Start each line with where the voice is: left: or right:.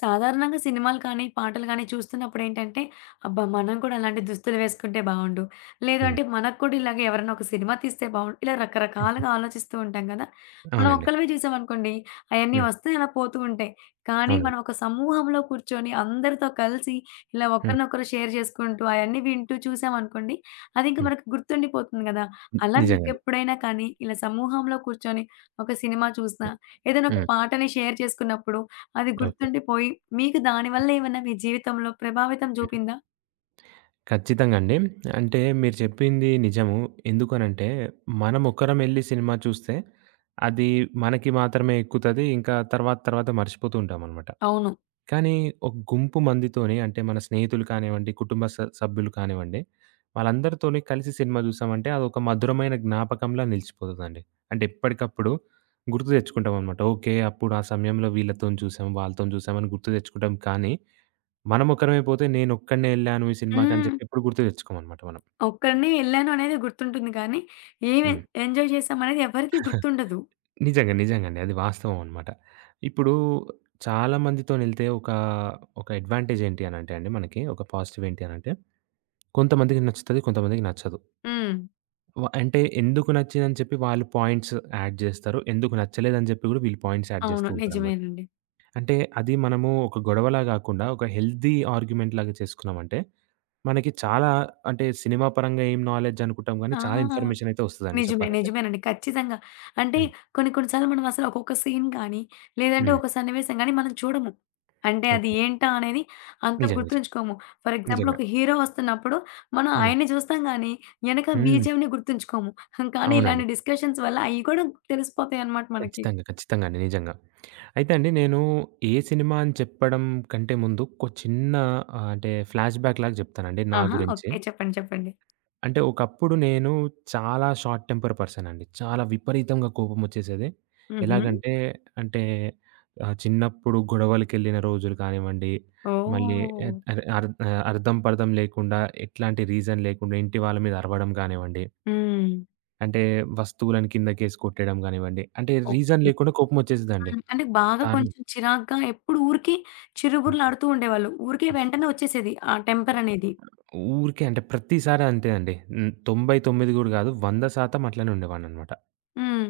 left: సాధారణంగా సినిమాలు కానీ, పాటలు కానీ చూస్తున్నప్పుడేంటంటే, అబ్బా! మనం కూడా అలాంటి దుస్తులు వేసుకుంటే బావుండు. లేదు
right: హ్మ్.
left: అంటే మనకు కూడా ఇలాగ ఎవరైనా ఒక సినిమా తీస్తే బావుండు. ఇలా రకరకాలుగా ఆలోచిస్తూ ఉంటాం కదా! మనం
right: అవునండి.
left: ఒక్కళ్ళమే చూసామనుకోండి, అయన్నీ
right: హ్మ్.
left: వస్తాయి అలా పోతూ ఉంటాయి. కానీ
right: అవునండి.
left: మనం ఒక సమూహంలో కూర్చొని అందరితో కలిసి ఇలా
right: హ్మ్.
left: ఒకరినొకరు షేర్ చేసుకుంటూ అయన్నీ వింటూ చూసామనుకోండి, అది ఇంకా
right: హ్మ్.
left: మనకు గుర్తుండిపోతుంది కదా! అలా
right: నిజంగండి.
left: మీకెప్పుడైనా కానీ ఇలా సమూహంలో కూర్చొని ఒక సినిమా చూసినా,
right: హ్మ్.
left: ఏదైనా ఒక
right: హ్మ్.
left: పాటని షేర్ చేసుకున్నప్పుడు అది
right: ఓకే.
left: గుర్తుండిపోయి మీకు దానివల్ల ఏమన్నా మీ జీవితంలో ప్రభావితం
right: హ్మ్.
left: చూపిందా?
right: ఖచ్చితంగా అండి. అంటే మీరు చెప్పింది నిజము. ఎందుకనంటే మనం ఒక్కరం ఎళ్లి సినిమా చూస్తే అది మనకి మాత్రమే ఎక్కుతది. ఇంకా తర్వాత తర్వాత మర్చిపోతూ ఉంటామనమాట.
left: అవును.
right: కానీ ఒక గుంపు మందితోని అంటే మన స్నేహితులు కానివ్వండి, కుటుంబ సభ్యులు కానివ్వండి, వాళ్ళందరితోని కలిసి సినిమా చూసామంటే అదొక మధురమైన జ్ఞాపకంలా నిలిచిపోతదండి. అంటే ఎప్పటికప్పుడు గుర్తు తెచ్చుకుంటామనమాట. ఓకే. అప్పుడు ఆ సమయంలో వీళ్ళతోని చూసాం, వాళ్ళతోని చూసాం అని గుర్తు తెచ్చుకుంటాం. కానీ మనం ఒకరమైపోతే నేనొక్కడినే ఎళ్ళాను ఈ సినిమాకి అని
left: హ్మ్.
right: చెప్పి ఎప్పుడు గుర్తు తెచ్చుకోమనమాట మనం.
left: ఒక్కడినే ఎళ్ళాను అనేది గుర్తుంటుంది కానీ, ఏమి
right: హ్మ్.
left: ఎంజాయ్ చేశామనేది ఎవరికీ గుర్తుండదు.
right: నిజంగా. నిజంగండి. అది వాస్తవం అనమాట. ఇప్పుడు చాలా మందితోనెళ్తే ఒక అడ్వాంటేజ్ ఏంటి అనంటే అండి మనకి ఒక పాజిటివ్ ఏంటి అనంటే కొంతమందికి నచ్చుతది. కొంతమందికి నచ్చదు.
left: హ్మ్.
right: అంటే ఎందుకు నచ్చిందని చెప్పి వాళ్ళు పాయింట్స్ యాడ్ జేస్తారు. ఎందుకు నచ్చలేదని జెప్పి గూడా వీళ్ళు పాయింట్స్ యాడ్
left: అవును.
right: జేస్తూ ఉంటారనమాట.
left: నిజమేనండి.
right: అంటే అది మనము ఒక గొడవలా గాకుండా ఒక హెల్తీ ఆర్గ్యుమెంట్ లాగా చేసుకున్నామంటే, మనకి చాలా అంటే సినిమా పరంగా ఏం నాలెడ్జ్ అనుకుంటాం గానీ,
left: ఆ!
right: చాలా ఇన్ఫర్మేషన్ అయితే ఒస్తదండి
left: నిజమే.
right: చెప్పాలంటే.
left: నిజమేనండి. ఖచ్చితంగా. అంటే
right: హ్మ్.
left: కొన్ని కొన్ని సార్లు మనం అసలు ఒక్కొక్క సీన్ గానీ, లేదంటే
right: హ్మ్.
left: ఒక సన్నివేశం గానీ మనం చూడము. అంటే అది
right: ఓకే.
left: ఏంటా అనేది అంత
right: నిజంగా. నిజంగా.
left: గుర్తుంచుకోము. ఫర్ ఎగ్జాంపుల్
right: నిజంగా.
left: ఒక హీరో వస్తున్నప్పుడు మనం
right: హ్మ్.
left: ఆయన్ని చూస్తాం గానీ, ఎనక
right: హ్మ్.
left: బీజీఎంని గుర్తుంచుకోము. హ్మ్. కానీ
right: అవునండి.
left: ఇలాంటి డిస్కషన్స్ వల్ల అయి కూడా తెలిసిపోతాయన్నమాట మనకి.
right: ఖచ్చితంగా. ఖచ్చితంగా అండి. నిజంగా. అయితే అండి నేను ఏ సినిమా అని చెప్పడం కంటే ముందు ఒక చిన్న అంటే ఫ్లాష్ బ్యాక్ లాగా చెప్తానండి నా
left: ఆహా!
right: గురించి.
left: ఓకే. చెప్పండి. చెప్పండి.
right: అంటే ఒకప్పుడు నేను చాలా షార్ట్ టెంపర్ పర్సన్ అండి. చాలా విపరీతంగా కోపం వచ్చేసేది.
left: హుహు.
right: ఎలాగంటే అంటే చిన్నప్పుడు గొడవలకెళ్ళిన రోజులు కానివ్వండి, మళ్ళీ
left: ఓహ్!
right: ఎత్ అర్ అర్ అర్థం పర్థం లేకుండా ఎట్లాంటి రీజన్ లేకుండా ఇంటి వాళ్ళ మీద అరవడం కానివ్వండి,
left: హ్మ్.
right: అంటే వస్తువులను కిందకేసి కొట్టేయడం కానివ్వండి, అంటే రీజన్
left: ఓకే.
right: లేకుండా కోపం వచ్చేసేదండి.
left: హ్మ్. అంటే బాగా
right: కానీ
left: కొంచెం చిరాగ్గా ఎప్పుడు ఊరికే చిరుబుర్లాడుతూ ఉండేవాళ్ళు. ఊరికే వెంటనే వచ్చేసేది ఆ టెంపర్ అనేది.
right: ఊరికే అంటే ప్రతిసారి అంతేనండి. హ్మ్. 99 గూడా గాదు. 100% అట్లనే ఉండేవాడిననమాట.
left: హ్మ్.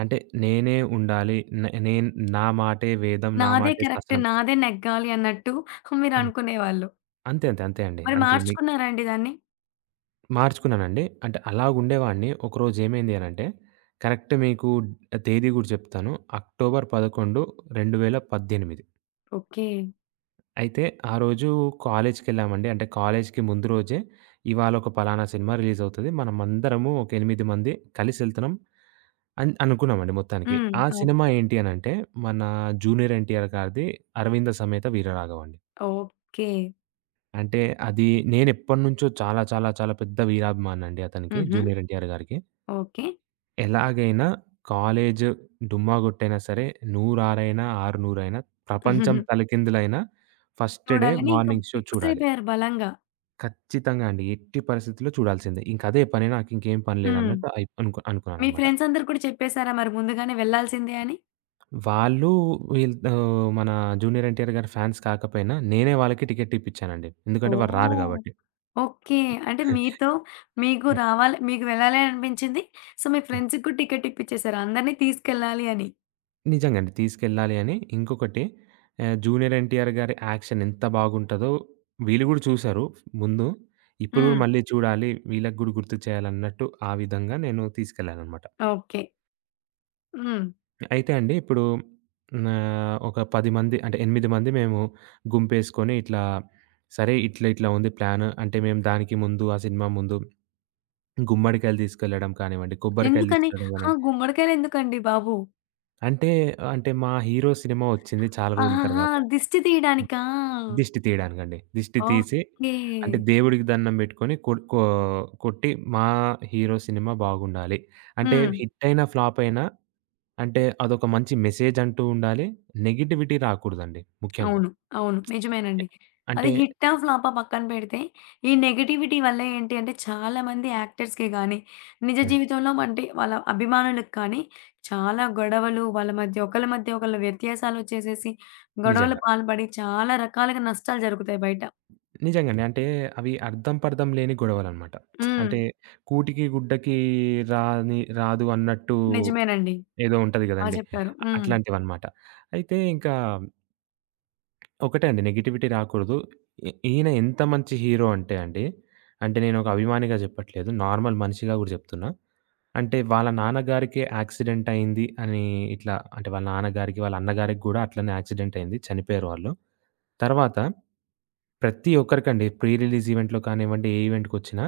right: అంటే నేనే ఉండాలి. నేను నా మాటే వేదం, నా
left: నాదే
right: మాటే
left: కరెక్ట్.
right: శాస్త్రం.
left: నాదే నెగ్గాలి అన్నట్టు
right: అంతే.
left: మీరనుకునేవాళ్ళు.
right: అంతే. అంతే. అంతే అండి.
left: మరి
right: అంతే.
left: మార్చుకున్నారా అండి దాన్ని?
right: మార్చుకున్నానండి. అంటే అలాగుండేవాడిని. ఒకరోజు ఏమైంది అనంటే, కరెక్ట్ మీకు తేదీ గూడా చెప్తాను. అక్టోబర్ 11, 2018.
left: ఓకే.
right: అయితే ఆ రోజు కాలేజ్‌కెళ్ళామండి. అంటే కాలేజ్‌కి ముందు రోజే ఇవాళ ఒక పలానా సినిమా రిలీజ్ అవుతది. మనమందరము ఒక 8 మంది కలిసెళ్తున్నాం. అనుకున్నామండి మొత్తానికి.
left: హ్మ్.
right: ఆ సినిమా
left: ఓకే.
right: ఏంటి అనంటే, మన 'జూనియర్ ఎన్టీఆర్' గారిది 'అరవింద సమేత వీరరాఘవ' అండి.
left: ఓకే.
right: అంటే అది నేనెప్పటినుంచో చాలా చాలా చాలా పెద్ద వీరాభిమానండి అతనికి
left: హుహు.
right: 'జూనియర్ ఎన్టీఆర్' గారికి.
left: ఓకే.
right: ఎలాగైనా కాలేజు డుమ్మా గొట్టైనా సరే, నూరారైనా, ఆరునూరైనా, ప్రపంచం తలకిందులైనా ఫస్ట్ డే
left: చూడాలని ఇంకా
right: మార్నింగ్ షో
left: ఫిక్స్
right: చూడాలి.
left: అయిపోయారు బలంగా.
right: ఖచ్చితంగా అండి. ఎట్టి పరిస్థితుల్లో చూడాల్సిందే. ఇంకదే పని నాకింకేం పని
left: హ్మ్.
right: లేదన్నట్టు అయి
left: మీ
right: అనుకున్నాననమాట.
left: ఫ్రెండ్స్ అందరూ కూడా చెప్పేసారా మరి ముందుగానే వెళ్ళాల్సిందే అని?
right: వాళ్ళు మన 'జూనియర్ ఎన్‌టిఆర్' గారి ఫ్యాన్స్ కాకపోయినా, నేనే వాళ్ళకి టికెట్ ఇప్పించానండి. ఎందుకంటే వాళ్ళు రారు
left: ఓహ్!
right: గాబట్టి.
left: ఓకే. అంటే మీతో మీకు
right: హ్మ్.
left: రావాలి మీకు వెళ్ళాలి అని అనిపించింది. సో, మీ
right: హ్మ్.
left: ఫ్రెండ్స్‌కి కూడా టికెట్ ఇప్పిచ్చేసారు. అందరిని తీసుకెళ్ళాలి అని.
right: నిజంగా అండి. తీసుకెళ్ళాలి అని. ఇంకొకటి 'జూనియర్ ఎన్‌టిఆర్' గారి యాక్షన్ ఎంత బాగుంటదో వీళ్ళు గూడా చూసారు ముందు. ఇప్పుడు గూడా
left: హ్మ్.
right: మళ్ళీ చూడాలి, వీళ్ళకి గూడా గుర్తు చేయాలన్నట్టు ఆ విధంగా నేను తీసుకెళ్ళాననమాట.
left: ఓకే. హ్మ్.
right: అయితే అండి ఇప్పుడు ఒక 10 మంది అంటే 8 మంది మేము గుంపేసుకొని ఇట్లా, సరే ఇట్లా ఇట్లా ఉంది ప్లాను. అంటే మేము దానికి ముందు ఆ సినిమా ముందు గుమ్మడికాయలు తీసుకెళ్ళడం కానివ్వండి, కొబ్బరికాయలు
left: ఎందుకని?
right: తీసుకెళ్ళడం
left: ఆ!
right: కానివ్వండి.
left: గుమ్మడికాయలెందుకండి బాబు?
right: అంటే, అంటే మా హీరో సినిమా వచ్చింది చాలా రోజుల
left: ఆహాహా!
right: తర్వాత.
left: దిష్టి తీయడానికా?
right: దిష్టి తీయడానికండి. దిష్టి తీసి
left: ఓకే.
right: అంటే దేవుడికి దండం పెట్టుకొని కొడ్ కో కొట్టి మా హీరో సినిమా బాగుండాలి. అంటే
left: హ్మ్.
right: హిట్ అయినా, ఫ్లాప్ అయినా అంటే అదొక మంచి మెసేజ్ అంటూ ఉండాలి. నెగటివిటీ రాకూడదండి ముఖ్యంగా.
left: అవును. అవును. నిజమేనండి.
right: అంటే
left: అది హిట్టా, ఫ్లాపా పక్కన పెడితే, ఈ నెగటివిటీ వల్ల ఏంటి అంటే చాలామంది యాక్టర్స్‌కి గానీ, నిజ
right: హ్మ్.
left: జీవితంలో అంటే వాళ్ళ అభిమానులకు కానీ చాలా గొడవలు వాళ్ళ మధ్య ఒకళ్ళ మధ్య ఒకళ్ళు వ్యత్యాసాలొచ్చేసేసి, గొడవలు
right: నిజంగా.
left: పాల్పడి చాలా రకాలుగా నష్టాలు జరుగుతాయి బయట.
right: నిజంగానే. అంటే అవి అర్థం పర్థం లేని గొడవలనమాట.
left: హ్మ్.
right: అంటే కూటికి గుడ్డకి రాని రాదు అన్నట్టు
left: నిజమేనండి.
right: ఏదో ఉంటది
left: బా
right: గదండీ.
left: చెప్పారు. హ్మ్.
right: అట్లాంటివన్నమాట. అయితే ఇంకా, ఒకటే అండి. నెగటివిటీ రాకూడదు. ఈయన ఎంత మంచి హీరో అంటే అండి, అంటే నేను ఒక అభిమానిగా చెప్పట్లేదు. నార్మల్ మనిషిగా గూడా జెప్తున్నా. అంటే వాళ్ళ నాన్నగారికే యాక్సిడెంట్ అయింది అని ఇట్లా అంటే వాళ్ళ నాన్నగారికి, వాళ్ళ అన్నగారికి గూడా అట్లనే యాక్సిడెంట్ అయింది. చనిపోయారు వాళ్ళు. తర్వాత ప్రతి ఒక్కరికండి ప్రీ రిలీజ్ ఈవెంట్‌లో కానివ్వండి, ఏ ఈవెంట్‌కొచ్చినా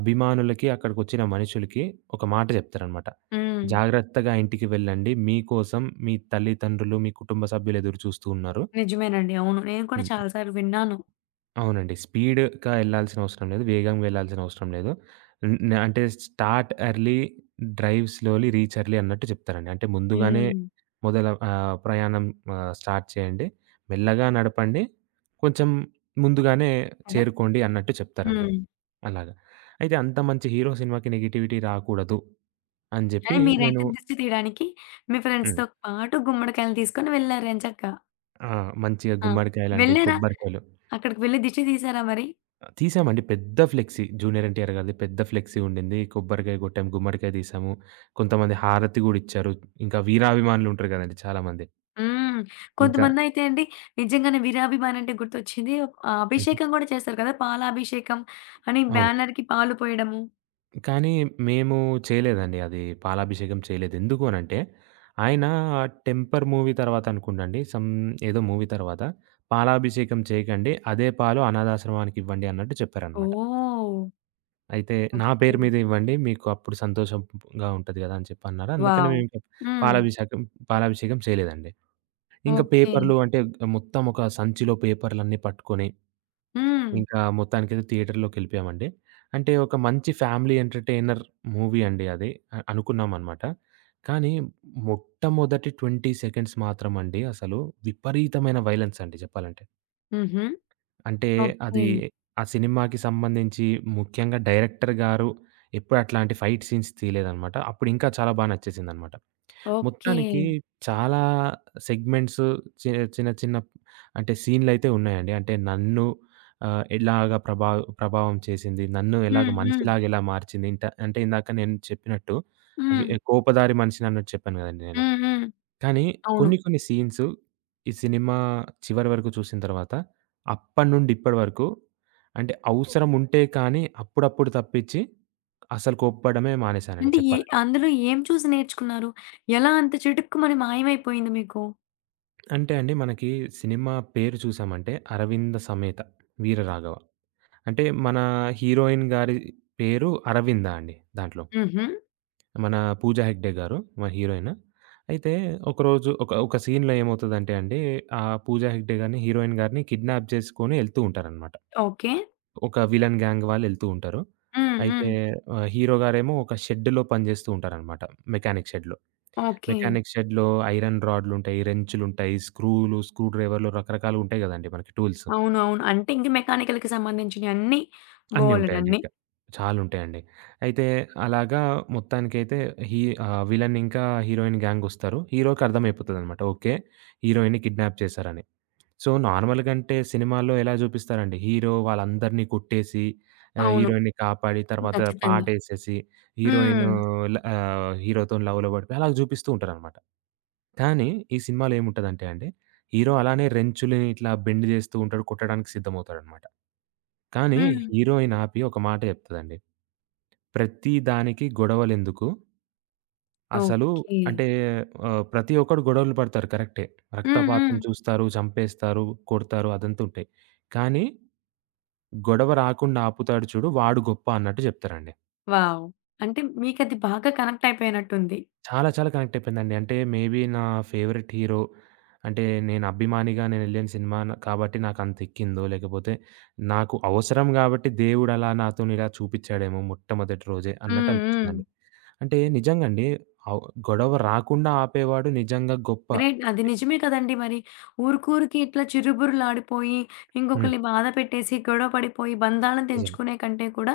right: అభిమానులకి, అక్కడికొచ్చిన మనుషులకి ఒక మాట జెప్తారనమాట.
left: హ్మ్.
right: జాగ్రత్తగా ఇంటికి వెళ్ళండి. మీకోసం మీ తల్లిదండ్రులు, మీ కుటుంబ సభ్యులు ఎదురు చూస్తూ ఉన్నారు.
left: నిజమేనండి. అవును. నేను కూడా
right: హ్మ్.
left: చాలా సార్లు విన్నాను.
right: అవునండి. స్పీడ్‌గా ఎళ్ళాల్సిన అవసరం లేదు. వేగంగా ఎళ్ళాల్సిన అవసరం లేదు. హ్మ్. అంటే start early, drive slowly, reach early అన్నట్టు చెప్తారండి. అంటే ముందుగానే
left: హ్మ్.
right: ప్రయాణం స్టార్ట్ చేయండి. మెల్లగా నడపండి. కొంచెం ముందుగానే
left: కదా!
right: చేరుకోండి అన్నట్టు చెప్తారండి.
left: హ్మ్.
right: అలాగా. అయితే అంత మంచి హీరో సినిమాకి నెగటివిటీ రాకూడదు అని జెప్పి
left: కానీ
right: నేను
left: మీరైతే దిష్టి తీయడానికి మీ
right: హ్మ్.
left: ఫ్రెండ్స్‌తో పాటు గుమ్మడికాయలు తీసుకొని వెళ్లారు ఎంచక్కా.
right: ఆ! మంచిగా
left: ఆ!
right: గుమ్మడికాయలండి,
left: వెళ్లారా?
right: కొబ్బరికాయలు
left: అక్కడికి వెళ్లి దిష్టి తీసారా మరి?
right: ఆ! తీసామండి. పెద్ద ఫ్లెక్సీ 'జూనియర్ ఎన్‌టిఆర్' గారిది పెద్ద ఫ్లెక్సీ ఉండింది. కొబ్బరికాయ కొట్టాం, గుమ్మడికాయ తీసాము. కొంతమంది హారతి గూడా ఇచ్చారు. ఇంకా వీరాభిమానులు ఉంటారు గదండీ చాలామంది.
left: హ్మ్.
right: ఇంకా
left: కొంతమందయితే అండి నిజంగానే వీరాభిమాని అంటే గుర్తొచ్చింది.
right: హుహు.
left: అభిషేకం గూడా చేస్తారు కదా! పాలాభిషేకం అని
right: అవునండి.
left: బ్యానర్‌కి పాలు పోయడము.
right: కానీ మేము చేయలేదండి అది పాలాభిషేకం చేయలేదు. ఎందుకు అనంటే, ఆయన 'టెంపర్' మూవీ తర్వాత అనుకుంటండి ఏదో మూవీ తర్వాత పాలాభిషేకం చేయకండి. అదే పాలు అనాథాశ్రమానికి ఇవ్వండి అన్నట్టు చెప్పారనమాట.
left: ఓహ్!
right: అయితే నా
left: ఓకే.
right: పేరు మీద ఇవ్వండి. మీకు అప్పుడు సంతోషంగా ఉంటది గదా! అని చెప్పన్నారు. అందుకని
left: వావ్!
right: మేమింకా
left: హ్మ్.
right: పాలాభిషేకం పాలాభిషేకం చేయలేదండి. ఇంకా
left: ఓకే.
right: పేపర్‌లు అంటే మొత్తం ఒక సంచిలో పేపర్‌లన్నీ పట్టుకొని,
left: హ్మ్.
right: ఇంకా మొత్తానికైతే థియేటర్‌లోకెళ్ళిపోయామండి. అంటే ఒక మంచి ఫ్యామిలీ ఎంటర్‌టైనర్ మూవీ అండి అది. అనుకున్నామనమాట. కానీ మొట్టమొదటి 20 సెకండ్స్ మాత్రమండి అసలు విపరీతమైన వయలెన్స్ అండి చెప్పాలంటే.
left: హుహు.
right: అంటే
left: ఓకే.
right: అది ఆ సినిమాకి సంబంధించి ముఖ్యంగా డైరెక్టర్ గారు ఎప్పుడు అట్లాంటి ఫైట్ సీన్స్ తీయలేదనమాట. అప్పుడు ఇంకా చాలా బా నచ్చేసిందనమాట.
left: ఓకే.
right: మొత్తానికి చాలా సెగ్మెంట్స్ చి చిన్న చిన్న అంటే సీన్‌లయితే ఉన్నాయండి. అంటే నన్ను ఎలాగా ప్రభావం చేసింది, నన్ను ఎలాగ
left: హ్మ్. హ్మ్.
right: మనిషిలాగా ఎలా మార్చింది. అంటే ఇందాక నేను చెప్పినట్టు అవి
left: హ్మ్.
right: కోపదారి మనిషినన్నట్టు చెప్పాను గదండీ నేను.
left: హ్మ్. హ్మ్.
right: కానీ
left: అవును.
right: కొన్ని కొన్ని సీన్స్ ఈ సినిమా చివరి వరకు చూసిన తర్వాత అప్పటి నుండి ఇప్పటి వరకు అంటే అవసరం ఉంటే కానీ అప్పుడప్పుడు తప్పించి అసలు కోప్పడమే మానేశానండి
left: అంటే
right: చెప్పాలంటే.
left: అందులో ఏం చూసి నేర్చుకున్నారు? ఎలా అంత చటుక్కుమని మాయమైపోయింది మీకు?
right: అంటే అండి మనకి సినిమా పేరు చూసామంటే 'అరవింద సమేత వీర రాఘవ.' అంటే మన హీరోయిన్ గారి పేరు అరవింద అండి దాంట్లో.
left: హుహు.
right: మన 'పూజా హెగ్డే' గారు మన హీరోయిన్. అయితే ఒకరోజు ఒక ఒక సీన్‌లో ఏమవుతదంటే అండి పూజా హెగ్డే గారిని హీరోయిన్ గారిని కిడ్నాప్ చేసుకొని ఎళ్తూ ఉంటారనమాట.
left: ఓకే.
right: ఒక విలన్ గ్యాంగ్ వాళ్ళెళ్తూ ఉంటారు.
left: హ్మ్.
right: అయితే
left: హ్మ్.
right: హీరో గారేమో ఒక షెడ్‌లో పనిజేస్తూ ఉంటారనమాట. మెకానిక్ షెడ్‌లో.
left: ఓకే.
right: మెకానిక్ షెడ్‌లో ఐరన్ రాడ్‌లుంటాయి, రెంచులుంటాయి, స్క్రూలు, స్క్రూ డ్రైవర్లు రకరకాలుంటాయి గదండీ మనకి టూల్స్.
left: అవును. అవును. అంటే ఇంక మెకానికల్‌కి సంబంధించినయి అన్నీ
right: అన్నీ ఉంటాయండి
left: బోలెడన్ని.
right: ఇంకా. చాలుంటాయండి. అయితే అలాగా మొత్తానికైతే విలన్ ఇంకా హీరోయిన్ గ్యాంగొస్తారు. హీరోకర్థమైపోతదనమాట. ఓకే. హీరోయిన్‌ని కిడ్నాప్ చేశారని. సో, నార్మల్‌గా అంటే సినిమాల్లో ఎలా జూపిస్తారండి. హీరో వాళ్ళందరిని కొట్టేసి
left: అవును.
right: హీరోయిన్‌ని కాపాడి తర్వాత
left: ఖచ్చితంగా.
right: పాటేసేసి హీరోయిను
left: హ్మ్.
right: హీరోతోని లవ్‌లో పడిపోయి అలా జూపిస్తూ ఉంటారనమాట. కానీ ఈ సినిమాలో ఏముంటదంటే అండి, హీరో అలానే రెంచుని ఇట్లా బెండ్ జేస్తూ ఉంటాడు. కొట్టడానికి సిద్ధమవుతాడనమాట. కానీ
left: హ్మ్.
right: హీరోయిన్ ఆపి ఒక మాట జెప్తదండి. "ప్రతి దానికి గొడవలెందుకు?" అసలు
left: ఓకే.
right: అంటే ప్రతి ఒక్కడు గొడవలు పడతారు కరెక్టే.
left: హ్మ్.
right: రక్తపాతం
left: హ్మ్.
right: చూస్తారు, చంపేస్తారు, కొడతారు అదంతా ఉంటాయి. కానీ గొడవ రాకుండా ఆపుతాడు చూడు వాడు గొప్ప అన్నట్టు చెప్తారండి.
left: వావ్! అంటే మీకది బాగా కనెక్ట్ అయిపోయినట్టుంది.
right: చాలా చాలా కనెక్ట్ అయిపోయిందండి. అంటే మేబీ నా ఫేవరెట్ హీరో అంటే నేను అభిమానిగా నేనెళ్ళిన సినిమా కాబట్టి నాకంత ఎక్కిందో లేకపోతే నాకు అవసరం గాబట్టి దేవుడు అలా నాతోని ఇలా చూపిచ్చాడేమో మొట్టమొదటి రోజే అన్నట్టు
left: హ్మ్. హ్మ్.
right: అనిపిచ్చిందండి. అంటే నిజంగా అండి ఆవ్ గొడవ రాకుండా ఆపేవాడు నిజంగా గొప్ప.
left: గ్రేట్. అది నిజమే కదండీ మరి. ఊరుకూరికే ఇట్లా చిరుబుర్రులాడిపోయి,
right: హ్మ్.
left: ఇంకొకళ్ళని బాధ పెట్టేసి, గొడవ పడిపోయి, బంధాలను
right: నిజంగా.
left: తెంచుకునే కంటే కూడా,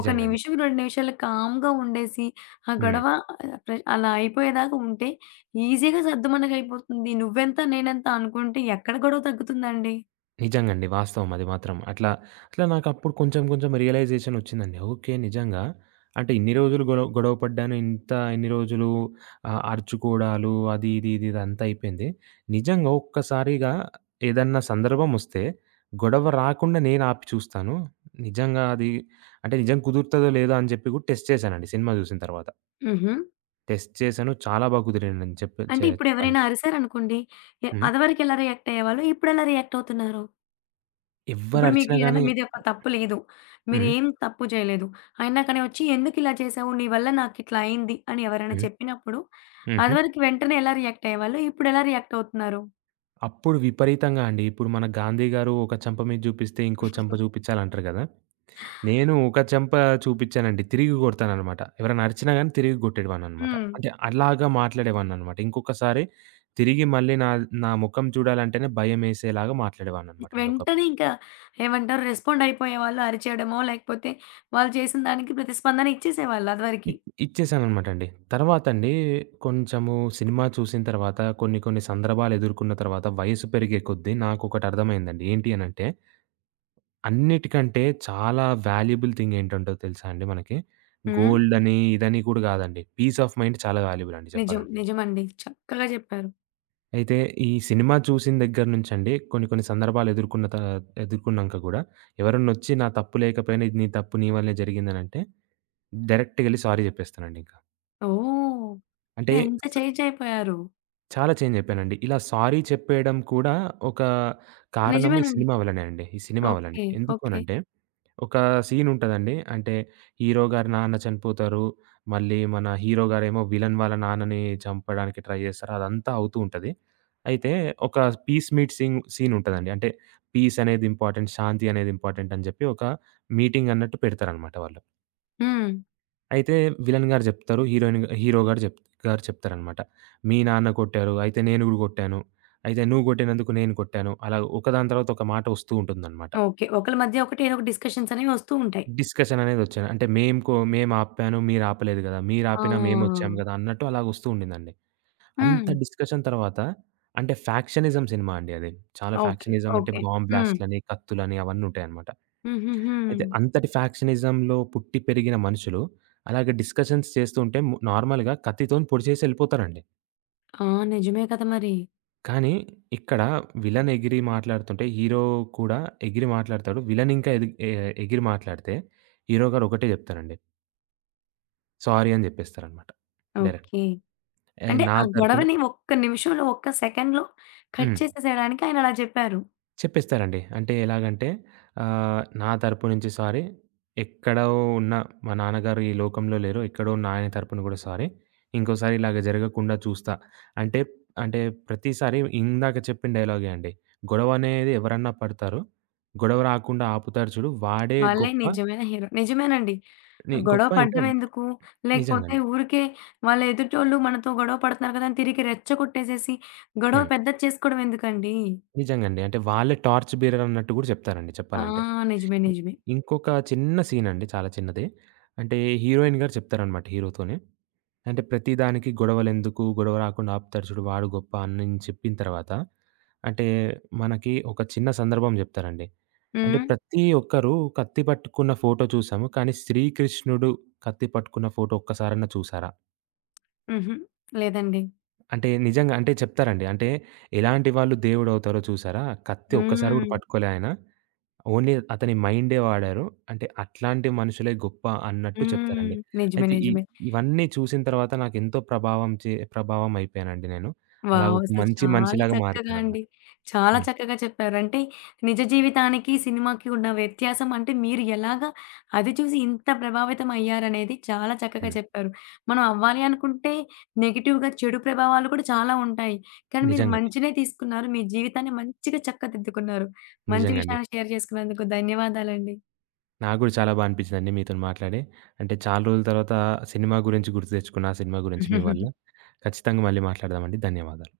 left: ఒక నిమిషం, 2 నిమిషాలు కామ్‌గా ఉండేసి, ఆ
right: హ్మ్.
left: గొడవ ఆహ్, ప్ర అలా అయిపోయేదాకా ఉంటే, ఈజీగా సద్దుమణగైపోతుంది. నువ్వెంత, నేనెంత అనుకుంటే ఎక్కడ గొడవ తగ్గుతుందండి.
right: నిజంగండి. వాస్తవం అది మాత్రం. అట్లా, అట్లా నాకప్పుడు కొంచెం కొంచెం రియలైజేషన్ ఒచ్చిందండి. ఓకే. నిజంగా అంటే ఇన్ని రోజులు గొడవ గొడవ పడ్డాను. ఇంత ఇన్ని రోజులు అరుచుకోవడాలు అది ఇది ఇది ఇదంతా అయిపోయింది. నిజంగా ఒక్కసారిగా ఏదన్నా సందర్భమొస్తే గొడవ రాకుండా నేను ఆపి చూస్తాను. నిజంగా అది అంటే నిజం కుదురుతదో లేదో అని చెప్పి కూడా టెస్ట్ చేశానండి సినిమా చూసిన తర్వాత.
left: హుహు.
right: టెస్ట్ చేశాను. చాలా బాగా కుదిరిందని
left: అంటే
right: చెప్పాలండి.
left: ఇప్పుడెవరైనా అరిసారనుకోండి,
right: హ్మ్.
left: అదివరకెలా రియాక్ట్ అయ్యేవాళ్ళు, ఇప్పుడెలా రియాక్ట్ అవుతున్నారు? ఇప్పుడు మీకు
right: ఎవ్వరరిచినా
left: ఏదైనా
right: గాని
left: మీదొక తప్పు లేదు.
right: హ్మ్.
left: మీరేం తప్పు చేయలేదు. అయినా కానీ వచ్చి "ఎందుకిలా చేశావు? నీ వల్ల నాకిట్లా అయింది" అని ఎవరైనా
right: హ్మ్.
left: చెప్పినప్పుడు,
right: హుహు.
left: అదివరకు వెంటనే ఎలా రియాక్ట్ అయ్యేవాళ్ళు? ఇప్పుడెలా రియాక్ట్ అవుతున్నారు?
right: అప్పుడు విపరీతంగా అండి. ఇప్పుడు మన 'గాంధీ' గారు ఒక చెంప మీద జూపిస్తే ఇంకో చెంప జూపిచ్చాలంటారు గదా! నేను ఒక చెంప చూపిచ్చానండి. తిరిగి గొడతాననమాట. ఎవరైనా అరిచినా గాని తిరిగి గొట్టేవాడిననమాట.
left: హ్మ్.
right: అంటే అలాగా మాట్లాడేవాడిననమాట. ఇంకొకసారి తిరిగి మళ్ళీ నా నా ముఖం చూడాలంటేనే భయమేసేలాగా మాట్లాడేవాడిననమాట అండి ఒకప్పుడు.
left: వెంటనే ఇంకా ఏమంటారు? రెస్పాండ్ అయిపోయేవాళ్ళు అరిచేయడమో, లేకపోతే వాళ్ళు చేసిన దానికి ప్రతిస్పందన ఇచ్చేసేవాళ్ళు
right: ఇ
left: అదివరకి.
right: ఇచ్చేసాననమాట అండి. తర్వాతండి కొంచెము సినిమా చూసిన తర్వాత కొన్ని కొన్ని సందర్భాలెదుర్కున్న తర్వాత వయసు పెరిగే కొద్దీ నాకొకటర్థమైందండి. ఏంటి అనంటే అన్నిటికంటే చాలా వాల్యుబుల్ థింగ్ ఏంటంటో తెలుసా అండి మనకి?
left: హ్మ్.
right: గోల్డని, ఇదని కూడా కాదండి. పీస్ ఆఫ్ మైండ్ చాలా వాల్యుబుల్ అండి
left: నిజం.
right: చెప్పాలంటే.
left: నిజమండి. చక్కగా చెప్పారు.
right: అయితే ఈ సినిమా చూసిన దగ్గర నుంచండి కొన్ని కొన్ని సందర్భాలు ఎదుర్కొన్నంక కూడా ఎవరన్నొచ్చి నా తప్పు లేకపోయినా ఇది నీ తప్పు నీ వల్లే జరిగిందనంటే డైరెక్ట్‌గెళ్లి సారీ చెప్పేస్తానండింకా.
left: ఓహ్!
right: అంటే
left: అంటే ఎంత
right: స
left: చేంజ్ అయిపోయారు.
right: చాలా చేంజ్ అయిపోయానండి. ఇలా సారీ చెప్పేయడం కూడా ఒక కారణము ఈ
left: నిజమేనండి.
right: సినిమా వల్లనే అండి. ఈ సినిమా వల్లనే.
left: ఓకే.
right: ఎందుకు
left: ఓకే.
right: అనంటే ఒక సీనుంటదండి. అంటే హీరో గారి నాన్న చనిపోతారు. మళ్ళీ మన హీరో గారేమో విలన్ వాళ్ళ నాన్నని చంపడానికి ట్రై జేస్తారు. అదంతా అవుతూ ఉంటది. అయితే ఒక పీస్ మీట్ సీనుంటదండి. అంటే పీస్ అనేది ఇంపార్టెంట్, శాంతి అనేది ఇంపార్టెంట్ అని జెప్పి ఒక మీటింగ్ అన్నట్టు పెడతారనమాట వాళ్ళు.
left: హ్మ్.
right: అయితే విలన్ గారు జెప్తారు. హీరోయిన్ హీరో గారు జెప్ గారు చెప్తారనమాట. "మీ నాన్న కొట్టారు. అయితే నేను గూడా గొట్టాను. అయితే నువ్వు గొట్టినందుకు నేను కొట్టాను." అలా ఒకదాని తర్వాత ఒక మాట ఒస్తూ ఉంటుందనమాట.
left: ఓకే. ఒకళ్ళ మధ్య ఒకటి ఏదో ఒక డిస్కషన్స్ అనేవి వస్తూ ఉంటాయి.
right: డిస్కషన్ అనేదొచ్చాను. అంటే మేము మేమాపాను, మీరాపలేదు గదా! మీరాపినా మేమొచ్చాం
left: ఆ!
right: గదా! అన్నట్టు అలాగొస్తూ ఉండిందండి. అంత
left: హ్మ్.
right: డిస్కషన్ తర్వాత అంటే ఫ్యాక్షనిజం సినిమా అండి అది. చాలా
left: ఓకే.
right: ఫ్యాక్షనిజం అంటే
left: ఓకే.
right: బాంబ్
left: హ్మ్.
right: బ్లాస్ట్‌లని, కత్తులని అవన్నుంటాయనమాట.
left: హుహుహు.
right: అయితే అంతటి ఫ్యాక్షనిజంలో పుట్టి పెరిగిన మనుషులు అలాగే డిస్కషన్స్ చేస్తూ ఉంటే నార్మల్‌గా కత్తితోని పొడిచేసి ఎళ్ళిపోతారండి.
left: ఆ! నిజమే కదా మరి.
right: కానీ ఇక్కడ విలన్ ఎగిరి మాట్లాడుతుంటే హీరో కూడా ఎగిరి మాట్లాడతాడు. విలన్ ఇంకా ఎదిగ్ ఎ ఎగిరి మాట్లాడితే హీరో గారు ఒకటే జెప్తారండి. సారీ అని జెప్పేస్తారనమాట. డైరెక్ట్.
left: ఓకే. అంటే
right: నా
left: ఆ
right: తరపున
left: గొడవని ఒక్క నిమిషంలో, ఒక్క సెకండ్‌లో కట్
right: హ్మ్.
left: చేసేసేయడానికి ఆయన అలా చెప్పారు.
right: చెప్పేస్తారండి. అంటే ఎలాగంటే నా తరపు నుంచి సారీ, ఎక్కడో ఉన్న మా నాన్నగారు ఈ లోకంలో లేరు. ఎక్కడో ఉన్న ఆయన తరపున గూడా సారీ. ఇంకోసారి ఇలాగ జరగకుండా చూస్తా. అంటే అంటే ప్రతిసారి ఇందాక చెప్పిన డైలాగే అండి. గొడవనేది ఎవరన్నా పడతారు. గొడవ రాకుండా ఆపుతారు చూడు. వాడే
left: వాళ్ళే
right: గొప్ప
left: నిజమైన హీరో. నిజమేనండి.
right: ని
left: గొడవ
right: గొప్ప ఇంకా
left: పడడం ఎందుకు? లేకపోతే
right: నిజంగండి.
left: ఊరికే వాళ్ళ ఎదుటోళ్ళు మనతో గొడవ పడుతున్నారు కదా! అని తిరిగి రెచ్చగొట్టేసేసి గొడవ
right: హ్మ్.
left: పెద్దది చేసుకోవడం ఎందుకండి?
right: నిజంగండి. అంటే వాళ్ళే టార్చ్ బేరర్ అన్నట్టు గూడా జెప్తారండి
left: ఆ!
right: చెప్పాలంటే.
left: నిజమే.
right: ఇ
left: నిజమే.
right: ఇంకొక చిన్న సీనండి. చాలా చిన్నది. అంటే హీరోయిన్ గారు చెప్తారనమాట హీరోతోనే. అంటే ప్రతి దానికి గొడవలెందుకు? గొడవ రాకుండా ఆపుతాడు చూడు వాడు గొప్ప అని చెప్పిన తర్వాత, అంటే మనకి ఒక చిన్న సందర్భం జెప్తారండి. అంటే
left: హ్మ్.
right: ప్రతి ఒక్కరు కత్తి పట్టుకున్న ఫోటో చూసాము. కానీ శ్రీకృష్ణుడు కత్తి పట్టుకున్న ఫోటో ఒక్కసారన్నా చూసారా?
left: హుహు. లేదండి.
right: అంటే నిజంగా అంటే చెప్తారండి. అంటే ఎలాంటి వాళ్ళు దేవుడవుతారో చూసారా? కత్తి ఒక్కసారి గూడా
left: హ్మ్.
right: పట్టుకోలే ఆయన. ఓన్లీ అతని మైండే వాడారు. అంటే అట్లాంటి మనుషులే గొప్ప అన్నట్టు
left: హ్మ్.
right: చెప్తారండి.
left: నిజమే.
right: అయితే ఈ
left: నిజమే.
right: ఇవన్నీ చూసిన తర్వాత నాకెంతో ప్రభావం అయిపోయానండి నేను. అలా
left: వావ్!
right: ఒక
left: అసలు
right: మంచి
left: చాలా
right: మనిషిలాగా
left: చక్కగా అండి.
right: మారిపోయాననమాట.
left: చాలా
right: హ్మ్.
left: చక్కగా చెప్పారు. అంటే నిజ జీవితానికి, సినిమాకి ఉన్న వ్యత్యాసం అంటే మీరు ఎలాగా అది చూసి ఇంత ప్రభావితం అయ్యారనేది చాలా చక్కగా
right: హ్మ్.
left: చెప్పారు. మనం అవ్వాలి అనుకుంటే నెగెటివ్‌గా చెడు ప్రభావాలు కూడా చాలా ఉంటాయి. కానీ మీరు
right: నిజంగండి.
left: మంచినే తీసుకున్నారు. మీ జీవితాన్ని మంచిగా చక్కదిద్దుకున్నారు. మంచి
right: నిజంగండి.
left: విషయాన్ని షేర్ చేసుకున్నందుకు ధన్యవాదాలండి.
right: నాకు గూడా చాలా బా అనిపించిందండి మీతోని మాట్లాడి. అంటే చాలా రోజుల తర్వాత సినిమా గురించి గుర్తు తెచ్చుకున్న, ఆ సినిమా గురించి మీ వల్ల. ఖచ్చితంగా మళ్ళీ మాట్లాడదామండి. ధన్యవాదాలు.